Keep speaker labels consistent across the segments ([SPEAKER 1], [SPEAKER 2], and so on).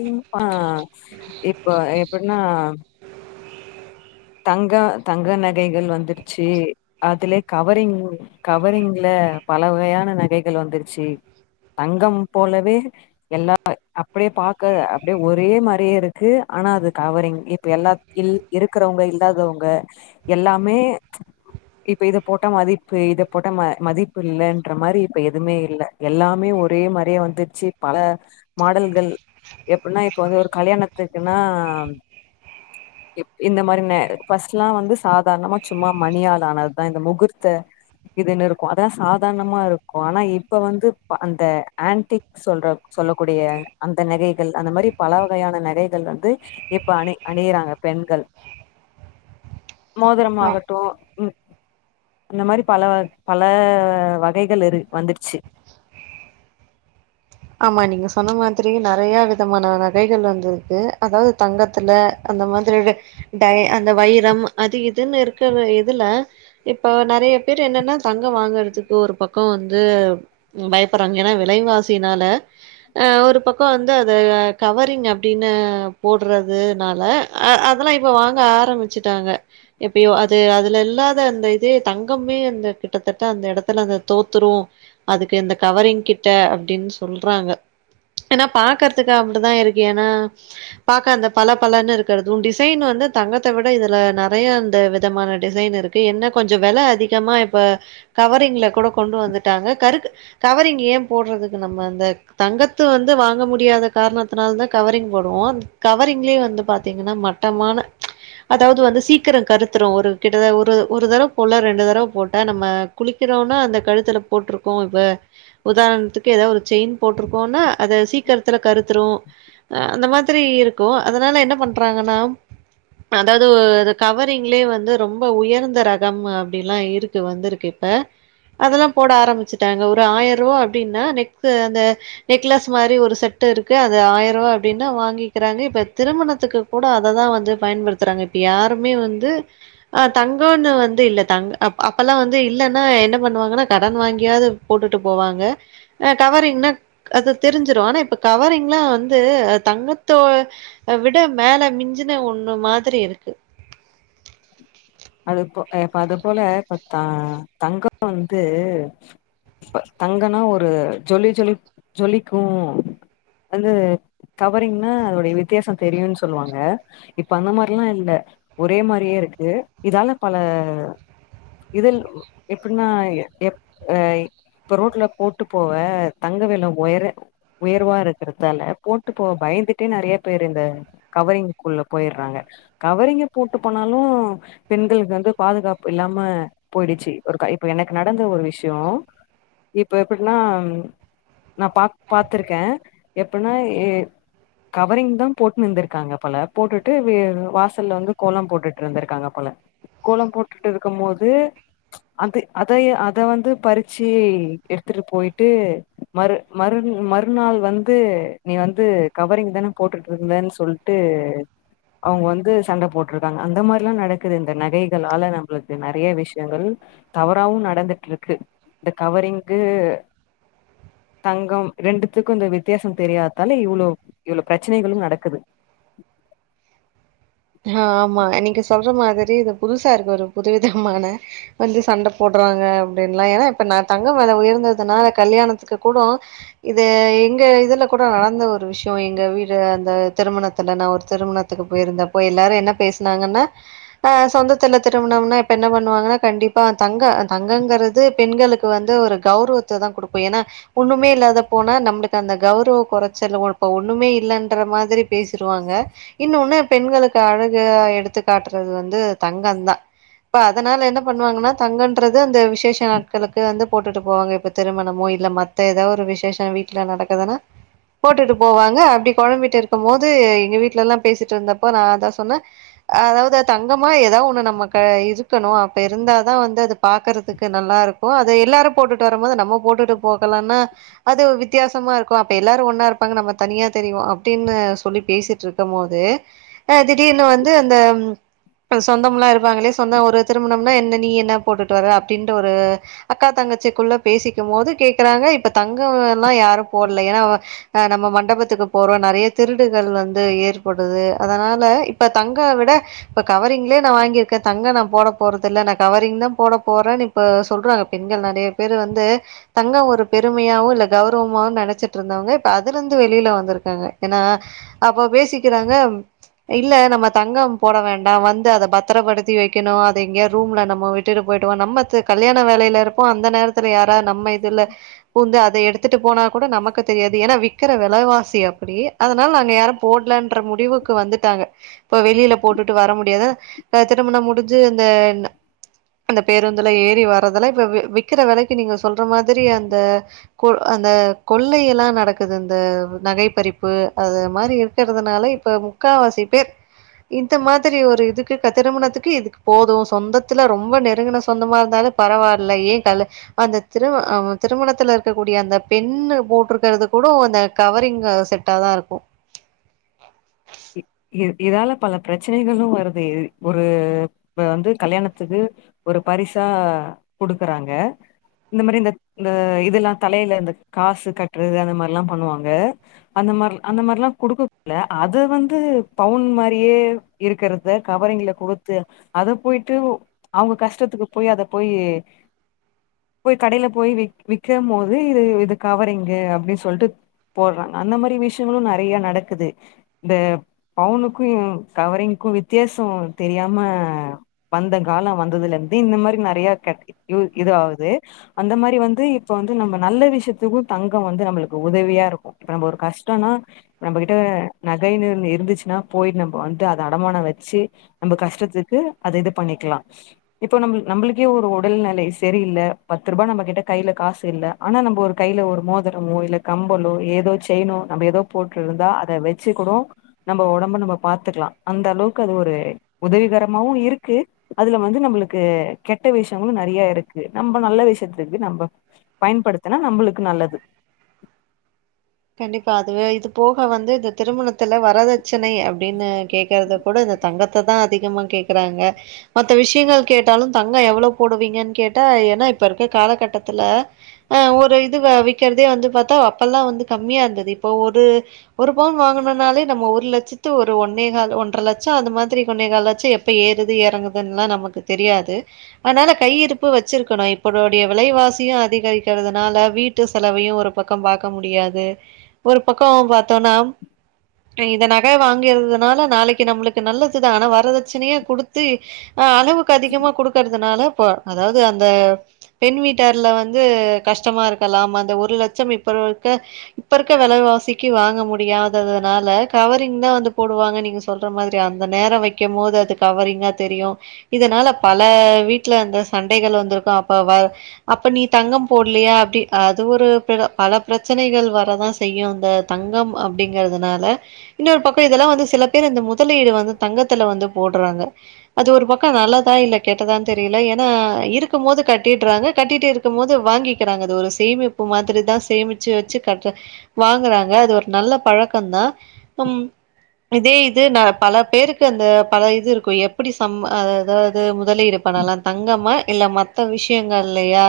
[SPEAKER 1] இன் ஆ இப்ப எப்பின்னா தங்க தங்க நகைகள் வந்துருச்சு அதுல கவரிங் கவரிங்ல பல வகையான நகைகள் வந்துருச்சி தங்கம் போலவே எல்லா அப்டியே பாக்க அப்டியே ஒரே மாதிரியேருக்கு ஆனா அது கவரிங் இப்ப எல்லா இல் இருக்றவங்க இல்லாதவங்க எல்லாமே இப்ப இத போட்ட மதிப்பு இத போட்ட அ மதிப்பு இல்லன்ற மாரி இப்ப எதுமே இல்ல எல்லாமே ஒரே மாரியே வந்துருச்சு பல மாடல்கள் எப்டினா இப்ப வந்து ஒரு கல்யாணத்துக்குன்னா இந்த மாரி ல ஃபர்ஸ்ட்லா வந்து சாதாரணமா சும்மா மணியால் ஆனதுதா இந்த முகூர்த்த இதுன்னு இருக்கு அதா சாதாரணமாருக்கு ஆனா இப்ப வந்து ப அந்த ஆன்டிக் சொல்ற சொல்லக்கூடிய அந்த நகைகள் அந்த மாரி பல வகையான நகைகள் வந்து இப்ப அணி அணியிறாங்க பெண்கள் மோதிரம்
[SPEAKER 2] ஆ
[SPEAKER 1] ஆகட்டு ம் இந்த மாதிரி பல பல வகைகள் இரு வந்துடுச்சு
[SPEAKER 2] ஆமா நீங்க சொன்ன மாதிரி நெறைய விதமான நகைகள் வந்திருக்கு அதாவது தங்கத்துல அந்த மாதிரி இது அந்த வைரம் அது இதுன்னு இருக்கிற இதுல இப்ப நெறைய பேர் என்னன்னா தங்கம் வாங்கறதுக்கு ஒரு பக்கோ வந்து பயப்பட்றாங்க ஏனா விலைவாசினால அ ஒரு பக்கம் வந்து அத கவரிங் அப்படின்னு போடுறதுனால அ அதெல்லாம் இப்ப வாங்க ஆரம்பிச்சுட்டாங்க எப்பயோ அது அதுல இல்லாத அந்த இதே தங்கமே வந்து கிட்டத்தட்ட அந்த இடத்துல அது தோத்துரு அதுக்கு இந்த கவரிங் கிட்ட அப்டின்னு சொல்றாங்க ஏனா பாக்றதுக்கு அப்டிதா இருக்கு ஏனா பாக்க அந்த பள பளன்னு இருக்கிறது டிசைன் வந்து தங்கத்த விட இதுல நிறைய அந்த விதமான டிசைன் இருக் என்ன கொஞ்சோ வெல அதிகமா இப்ப கவரிங்ல கூட கொண்டு வந்துட்டாங்க கருக் கவரிங் ஏ போடுறதுக்கு நம்ம இந்த தங்கத்த வந்து வாங்க முடியாத காரணத்தினால தா கவரிங் போடுவோ கவரிங்லே வந்து பாத்தீங்கன்னா மட்டமான அதாவது வந்து சீக்கிரோ கருத்துரு ஒரு கிட்டத ஒரு ஒரு தடவ போட்ல ரெண்டு தடவ போட்டா நம்ம குளிக்கிறோனா அந்த கழுத்துல போட்ருக்கோ இத உதாரணத்துக்கு ஏதாவது செயின் போட்டிருக்கோன்னா அது சீக்கிரத்துல கருத்துரு அந்த மாதிரி இருக்கு அதனால என்ன பண்றாங்கன்னா அதாவது கவரிங்லயே வந்து ரொம்ப உயர்ந்த ரகம் அப்டிலா இருக்கு வந்திருக்கு அ அதெல்லாம் போட ஆரம்பிச்சுட்டாங்க ஒரு ஆயிர ரூபா அப்படின்னா நெக் அந்த நெக்லஸ் மாரி ஒரு செட்டுருக்கு அது ஆயிர ரூபா அப்டின்னா வாங்கிக்கிறாங்க இப்ப திருமணத்துக்கு கூட அததா வந்து பயன்படுத்துறாங்க இப்ப யாருமே வந்து ஆ தங்கம்ன்னு வந்து இல்ல தங்க அப் அப்பல்லா வந்து இல்லன்னா என்ன பண்ணுவாங்கன்னா கடன் வாங்கியாது போட்டுட்டு போவாங்க ஆ கவரிங்னா அது தெரிஞ்சுரு ஆனா இப்ப கவரிங்லா வந்து அது தங்கத்தோ விட மேல மிஞ்சின ஒண்ணு மாதிரி இருக்கு
[SPEAKER 1] அது இப்ப இப்போ அது போல இப்போ த தங்கம் வந்து இப்ப தங்கன்னா ஒரு ஜொலி ஜொலிக் ஜொலிக்கு வந்து கவரிங்ன்னா அதோடய வித்தியாசம் தெரியுன்னு சொல்லுவாங்க இப்ப அந்த மாதிரில்லா இல்ல ஒரே மாரி அப்டியேருக்கு இதால பல இதில் எப்ட்னா எப் அ இப்ப ரோட்ல போட்டு போவ தங்க வெல ஒயர உயர்வா இருக்கிறதுதால போட்டு போ பயந்துட்டே நெறைய பேர் இந்த கவரிங்குல்ல போய்றாங்க கவரிங்க போட்டு போனாலும் பெண்களுக்கு வந்து பாதுகாப்பு இல்லாம போயிடுச்சு ஒருக்கா இப்ப எனக்கு நடந்த ஒரு விஷயம் இப்போ எப்டினா நா பா பாத்ருக்கே எப்டின்னா எ கவரிங் தா போட்ன்னு இந்துருக்காங்க போல போட்டுட்டு வே வாசல்ல வந்து கோலம் போ ட்ரு இருந்துருக்காங்க போல கோலம் போட்டுட்டு இருக்கும் போது அந்த அதய அத வந்து பறிச்சி எடுத்துட்டு போயிட்டு மறு மறுந் மறுநாள் வந்து நீ வந்து கவரிங் தான போட்டுட்டு இருந்தன் சொல் ட்டு அவுங்க வந்து சண்ட போட்ருக் பாங்க அந்த மாரிலா நடக்குது இந்த நகைகள்ளாள நம்ளுக்கு நெறைய விஷ்யங்கள் தவறாவும் நடந்துட்ருக்கு இந்த கவரிங்கு தங்கம் ரெண்டுத்துக்கு இந்த வித்தியாசோ தெரியாததால இவ்ளோ இவ்ளோ பிரச்சனைகளு நடக்குது
[SPEAKER 2] ஆமா நீங்க சொல்ற மாதிரி இது புதுசா இருக்கு ஒரு புதுவிதமான வந்து சண்ட போட்றாங்க அப்டின்லா ஏன்னா இப்ப நா தங்க வெல உயர்ந்ததுனால கல்யாணத்துக்கு கூட இது எங்க இதுல கூட நடந்த ஒரு விஷ்யோ எங்க வீடு அந்த திருமணத்துல நா ஒரு திருமண த்துக்கு போயிருந்தப்போ எல்லாரு என்ன பேசுனாங்கன்னா ஆ சொந்தத்துல திருமணம்னா இப்ப என்ன பண்ணுவாங்கன்னா கண்டிப்பா தங்க ஆ தங்கங்குறது பெண்களுக்கு வந்து ஒரு கௌரவத்த தா குடுக்கு ஏனா ஒன்னுமே இல்லாத போனா நம்ளுக்கு அந்த கௌரவ கொறைச்சல் ஒ இப்ப ஒன்னுமே இல்லன்ற மாதிரி பேசிருவாங்க இன்னொன்னு பெண்களுக்கு அழகு எடுத்து காட்றது வந்து தங்கந்தா இப்ப அதனால என்ன பண்ணுவாங்கன்னா தங்கன்றது அந்த விசேஷ நாட்களுக்கு வந்து போட்டுட்டு போவாங்க இப்ப திருமணமோ இல்ல மத்த ஏதோ ஒரு விசேஷோ வீட்ல நடக்குதுன்னா போட்டுட்டு போவாங்க அப்டி கொழம்பிட்டு இருக்கும் போது எங்க வீட்லல்லா பேசிட் இருந்தப்போ நா தா சொன்னே அதாவது தங்கமா ஏதோ ஒன்னு நம்மக்கு இருக்கணு அப்ப இருந்தாதா வந்து அது பாக்கறதுக்கு நல்லா இருக் இப்போ அது எல்லாரு போட்டுட்டு வரும்போது நம்ம போட்டுட்டு போகலன்னா அது வித் வித்தியாசமா இருக்கு அப்ப எல்லாரு ஒன்னா இருப்பாங்க நம்ம தனியா தெரிவோ அப்டின்னு சொல்லி பேசிட்ருக்கும் போது அ திடீர்னு வந்து அந்த ம் சொந்தம்லா இருப்பாங்கள்யா சொந்தோ ஒரு திருமணம்னா என்ன நீ என்ன போட்டுட்டு வர அப்டின்ற ஒரு அக்கா தங்கச்சிக்குள்ள பேசிக்கும் போது கேக்குறாங்க இப்ப தங்கம்லா யாரு போட்ல ஏனா அ நம்ம மண்டபத்துக்கு போறோ நெறைய திருடுகள் வந்து ஏற்படுது அதனால இப்ப தங்க விட இப்ப கவரிங்லே நா வாங்கி இருக்கே தங்கோ நா போட போறதில்ல நா கவரிங் தா போட போறேனு இப்போ சொல்றாங்க பெண்கள் நெறைய பேரு வந்து தங்கம் ஒரு பெருமையாவு இல்ல கௌரவமாவு நெனைச்சிட்டு இருந்தவங்க இப்ப அதுல இருந்து வெளில வந்திருக்காங்க ஏனா அப்போ பேசிக்கிறாங்க ம் இல்ல நம்ம தங்கம் போட வேண்டா வந்து அத பத்தரப்படுத்தி வைக்கணு அத எங்கயோ ரூம்ல நம்ம வி திருடு போயிருவான் நம்ம கல்யாண வேலையில இருப்போ அந்த நேரத் தில யாரா நம்ம இதுல பூந்து அத எடுத்துட்டு போனா கூட நமக்கு தெரியாது ஏனா வி விக்கிற விலைவாசி அப்படி அதனால நாங்க யாரும் போடலன்ற முடிவுக்கு இப்ப வந்துட்டாங்க இப்ப வெளியில போட்டுட்டு வர முடியாத திருமண முடிஞ்சு அந்த அந்த பேருந்துல ஏறி வர்றதல்லா இப்ப விக்கிற வெலைக்கு நீங்க சொல்ற மாதிரி அந்த கொ அந்த கொள்ளையல்லா நடக்குது இந்த நகை பறிப்பு அது மாதிரி இரு இருக்கிறதுனால இப்ப முக்கா வாசி பேர் இந்த மாதிரி ஒரு இதுக்கு க திருமணத்துக்கு இதுக்கு போது சொந்தத்துல ரொம்ப நெருங்கின சொந்தமா இருந்தாலு பரவால்ல ஏ கலு அந்த திரு அ திருமணத்துல இருக்கக்கூடிய அந்த பெண்ணு போட்ருக்கிறது கூடோ அந்த கவரிங்கு செட் டாதா இருக்கு
[SPEAKER 1] இ இ இதால பல பிரச்சனைகளு வருது ஒரு வந்து கல்யாணத்துக்கு ஒரு பரிசா குடுக்குறாங்க இந்த மாரி இந்த இந்த இதல்லா தலையில இந்த காசு கட்டுறது அந்த மாரில்லா பண்ணுவாங்க அந்த மார் அந்த மார்ல்லா குடுக்ககுள்ள அது அது வந்து பவுன் மாரியே இருக்குறத கவரிங்ல குடுத்து அத போயிட்டு அவங்க கஷ்டத்துக்கு போய் அத போயி போய் கடையில போய் வி விக்கும் போது இது இது கவரிங்கு அப்படின்னு சொல்லிட்டு போடுறாங்க அந்த மாரி விஷியங்களு நறையா நடக்குது இந்த பவுனுக்கும் கவரிங்குக்கும் வித்தியாச தெரியாம வந்தங்காலோ வந்ததுல இருந்து இந்த மாதிரி நெறையா க இது ஆகுது அந்த மாரி வந்து இப்ப வந்து நம்ம நல்ல விஷியத்துக்கு தங்கம் வந்து நம்மளுக்கு உதவியா இருக்கு இப்ப நம்ம ஒரு கஷ்டம்னா நம்மகிட்ட நகைனு ஒன்னு இருந்துச்சுன்னா போயிட்டு நம்ம வந்து அத அடமானம் வெச்சு நம்ப கஷ்டத்துக்கு அத இது பண்ணிக்கலா இப்போ நம் நம்பமளுக்கே ஒரு உடல் நிலை சரியில்ல பத்து ரூபாய் நம்ம கிட்ட கையில காசு இல்ல ஆனா நம்ப ஒரு கையில ஒரு மோதரமோ இல்ல கம்பலோ ஏதோ செயினோ நம்ப ஏதோ போட்டு இருந்தா அத வ வச்சுக் கூடோ நம்ம ஒடம்ப நம்ம பாத்துக்கலா அந்த அளவுக்கு அது ஒரு உதவிகரமாவு இருக்கு அதுல வந்து நம்மளுக்கு கெட்ட விஷயங்களு நெறைய இருக்கு நம்ம நல்ல விஷயத்துக்கு நம்ப பயன்படுத்துனா நம்மளுக்கு நல்லது
[SPEAKER 2] கண்டிப்பா அதுவே இது போக வந்து இந்த திருமண த்துல வரதட்சணை அப்படின்னு கேட்கறத கூட இந்த தங்கத்தை தா அதிகமா கேக்குறாங்க மத்த விஷியங்கள் கேட்டாலு தங்க எவ்வளவு போடுவீங்கன்னு கேட்டா ஏன்னா இப்ப இருக்க காலகட்டத்துல ஆ ஒரு இது விக்கிறதே வந்து பாத்தா அப்பெல்லா வந்து கம்மியா இருந்தது இப்போ ஒரு ஒரு பவுண் வாங்கனுனாலே நம்ம ஒரு லட்சத்து ஒரு ஒன்னே கால் ஒன்றரை லட்சோ அந்த மாதிரி ஒன்னே கால் லட்சோ எ இப்ப ஏறுது இறங்குதுன்னுல்லா நமக்கு தெரியாது அதனால கையிருப்பு வச்சிருக்கணு இப்போடைய விலைவாசியு அதிகரிக்கிறதுனால வீட்டு வீட்டு செலவையு ஒரு பக்கோ பாக்க முடியாது ஒரு பக்கோ பாத்தோனா இந்த நகை வாங்கறதுனால நாளைக்கு நம்மளுக்கு நல்லதுதா ஆனா வரதட்சணையா குடுத்து அ அளவுக்கு அதிகமா குடுக்கறதுனால இப்ப அதாவது அந்த பெண் வீட்டார்ல வந்து கஷ்டமா இருக்கலாம் அந்த ஒரு லட்சம் இப்ப இருக்க இப்ப இருக்க வெலைவாசிக்கு வாங்க முடியாததுனால கவரிங் தா வந்து போடுவாங்க நீங்க சொல்ற மாதிரி அந்த நேரம் வைக்கும் போது அது கவரிங்கா தெரியு இதனால பல வீட்டுல அந்த சண்டைகள் வந்திருக்கு அப்ப வ அப்ப நீ தங்கம் போடலயா அப்டி அது ஒரு பல பிரச்சனைகள் வர தா செய்யு இந்த தங்கம் அப்டிங்கறதுனால இன்னொரு பக்க இதெல்லா வந்து சில பேர் இந்த முதலீடு வந்து தங்கத்துல வந்து போடுறாங்க அது ஒரு பக்க நல்லதா இல்ல கேட்டதா தெரில ஏன்னா இருக்கும் போது கட்டிடுறாங்க கட்டிட்டு இரு கும் போது வாங்கிக்கிறாங்க அது ஒரு சேமிப்பு மாதிரி தா சேமிச்சு வெச்சு கரட்டு வாங்குறாங்க அது ஒரு நல்ல பழக்கம் தா உம் இதே இது ந பல பேருக்கு அந்த பல இது இருக்கு எப்படி சம் அத அதாவது முதலீடு பண்ணலா தங்கமா இல்ல மத்த விஷயங்கள்ளையா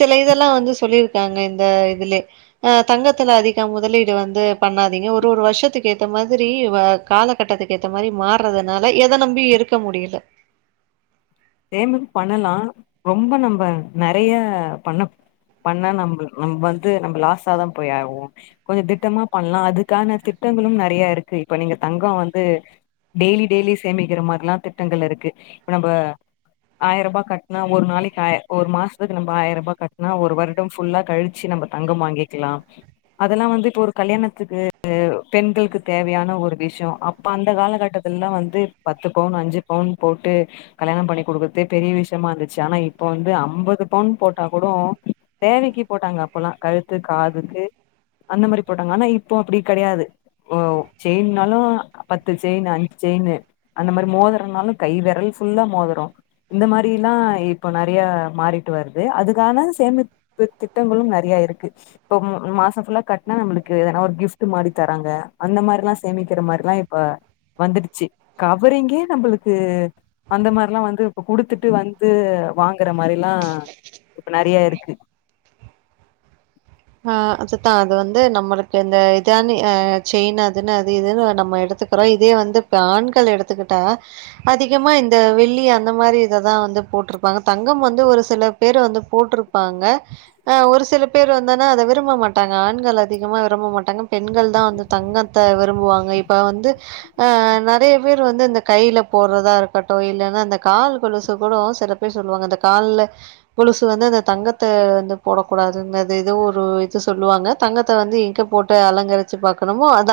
[SPEAKER 2] சில இதெல்லா வந்து சொல்லிருக்காங்க இந்த இதுலே அ தங்கத்துல அதிகம் முதலீடு வந்து பண்ணாதீங்க ஒரு ஒரு வருஷத்துக்கு ஏத்த மாதிரி வ காலகட்டத்துக்கு ஏத்த மாதிரி மாறதுனால எத நம்பியு இருக்க முடியல
[SPEAKER 1] சேமிப்பு பண்ணலா ரொம்ப நம்ப நெறையா பண்ண பண்ணா நம்பளு நம்ம வந்து நம்ம லாஸாதா போய் ஆவோ கொஞ்சு திட்டமா பண்ணலா அதுக்கான திட்டங்களு நறையா இருக்கு இப்ப நீங்க தங்கோ வந்து டெய்லி டெய்லி சேமிக்கிற மாரிலா திட்டங்கள் இருக்கு இப்ப நம்ப ஆயிர ரூபா கட்டுனா ஒரு நாளைக்கு ஆய் ஒரு மாசத்துக்கு நம்ம ஆயிர ரூபா கட்டுனா ஒரு வருடம் ஃபுல்லா கழிச்சு நம்ப தங்கம் வாங்கிக்கலா அதெல்லா வந்து இப்போ ஒரு கல்யாணத்துக்கு பெண்களுக்கு தேவையான ஒரு விஷய இப்ப அந்த காலகட்டத்துல்லா வந்து பத்து பவுன் அஞ்சு பவுன் போட்டு கல்யாணம் பண்ணி குடுக்கர்தே பெரிய விஷ்யமா இந்துச்சு ஆனா இப்ப வந்து அம்பது பவுன் போட்டா கூடோ தேவைக்கு போட்டாங்க அப்புல்லா கழுத்து காதுக்கு அந்த மாரி போட்டாங்க ஆனா இப்போ அப்படி கடையாது ஓ செயின்னாலு பத்து செயினு அஞ்சு செயினு அந்த மாரி மோதறனாலும் கை வெரல் ஃபுல்லா மோதரோம் இந்த மாதிலாம் இப்போ நறைய மாறிட்டு வருது அதுக்கான சேம இப்ப திட்டங்குளு நறிய இருக்கு இப்ப மாச ஃபுல்லா கட்னா நம்புளுக்கு எதனா ஒரு கிஃப்ட் மாரி தராங்க அந்த மார்லா சேமிக்கிற மார்லா இப்ப வந்திடுச்சி கவறிங்கே நம்புளுக்கு அந்த மார்லா வந்து இப்ப குடுத்துட்டு வந்து வாங்கற மாரிலா இப்ப நறைய இருக்கு
[SPEAKER 2] ஆ அம்சுதா அது வந்து நம்மளுக்கு இந்த இதானி ஆ செயின் அதுன்னு அது இதுன்னுல நம்ம எடுத்து அப்புற இதே வந்து இப்ப ஆண்கள் எடுத்துக்கிட்டா அதிகமா இந்த வெள்ளி அந்த மாரி இததா வந்து போட்ருப்பாங்க தங்கம் வந்து ஒரு சில பேரு வந்து போட்ருப் பாங்க ஆ ஒரு சில பேர் வந் இன்னனா அத விரும்ப மாட்டாங்க ஆண்கள் அதிகமா விரும்ப மாட்டாங்க பெண்கள் தா வந்து தங்கத்த விரும்புவாங்க இப் இப்பா வந்து அ நறைய பேர் வந்து இந்த கையில போட்றதா இருக்கட்டும் இல்லன்னா அந்த கால் கொலுசு கூட சிறப் இப்டி சொல்லுவாங்க அந்த கால்ல கொலுசு வந்து அந்த தங்கத்த வந்து போடக்கூடாதுனு த எதோ ஒரு இது சொல்வாங்க தங்கத்த வந்து எங்க போட்டு அலங்கரிச்சு பாகக்கணுமோ அத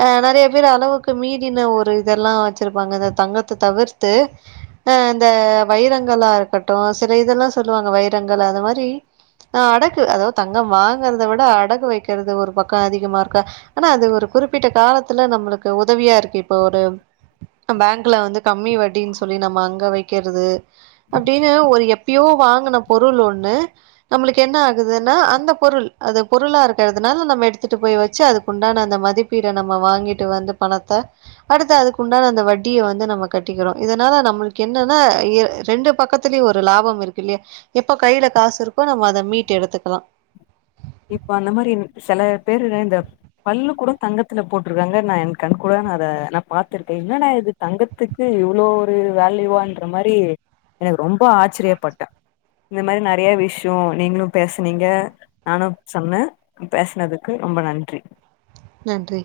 [SPEAKER 2] அ நறைய பேர் அளவுக்கு மீறன ஒரு இதெல்லாம் வச்சிருப்பாங்க இந்த தங்கத்த தவிர்த்து அ இந்த வைரங்களா இருக்கட்டும் சில இதெல்லாம் சொல்லுவாங்க வைரங்கள் அது மாரி ஆ அடகு அதாவ்து தங்கம் வாங்கற்த விட அடகு வெக்கற்து ஒரு பக்க அதிகமா இருக்க ஆனா அது ஒரு குறிப்பிட்ட காலத்துல நம்ளுக்கு உதவியா இருக்கு இப்ப ஒரு ந பேங்க்ல வந்து கம்மி வட்டின் சொல்லி நம்ம அங்க வைக்கறது அப்டினு ஒரு எப்பியோ வாங்கின பொருள் ஒன்னு நம்ளுக்கு என்ன இதுனா அந்த பொருள் அது பொருளா இருக்கிறதுனால நம்ம எடுத்துட்டு போய் வச்சு அதுக்கு உண்டான அந்த மதிப் பீட நம்ம வாங்கிட்டு வந்து பணத்த அடுத்த அதுக்குண்டான அந்த வட்டிய வந்து நம்ம கட்டிக்கிறோ இதனால நம்ளுக் என்னதா எ ரெண்டு பக்கத் திலி ஒரு லாபம் இருக்கு இல்யா எப்ப கைல காசு இருக்கோ நம்ம அத மீட்டு எடுத்துக்லா
[SPEAKER 1] இப்ப அந்த மாரி செல பேருல இந்த பல்லு கூட தங்கத்துல போட்டிருக்காங்க நா என் கண் கூட நா அத நா பாத்துருக்கேன் என்னடா இது தங்கத்துக்கு இவ்ளோ ஒரு வேல்யூவான்ற மாரி எனக் ரொம்ப ஆச்சிரியப்பட்டே இந்த மாரி நறிய விஷ்யோ நீங்ளு பேச்னீங்க நானும் சொன்னே பேச்னதுக்கு ரொம்ப நன்றி
[SPEAKER 2] நன்றி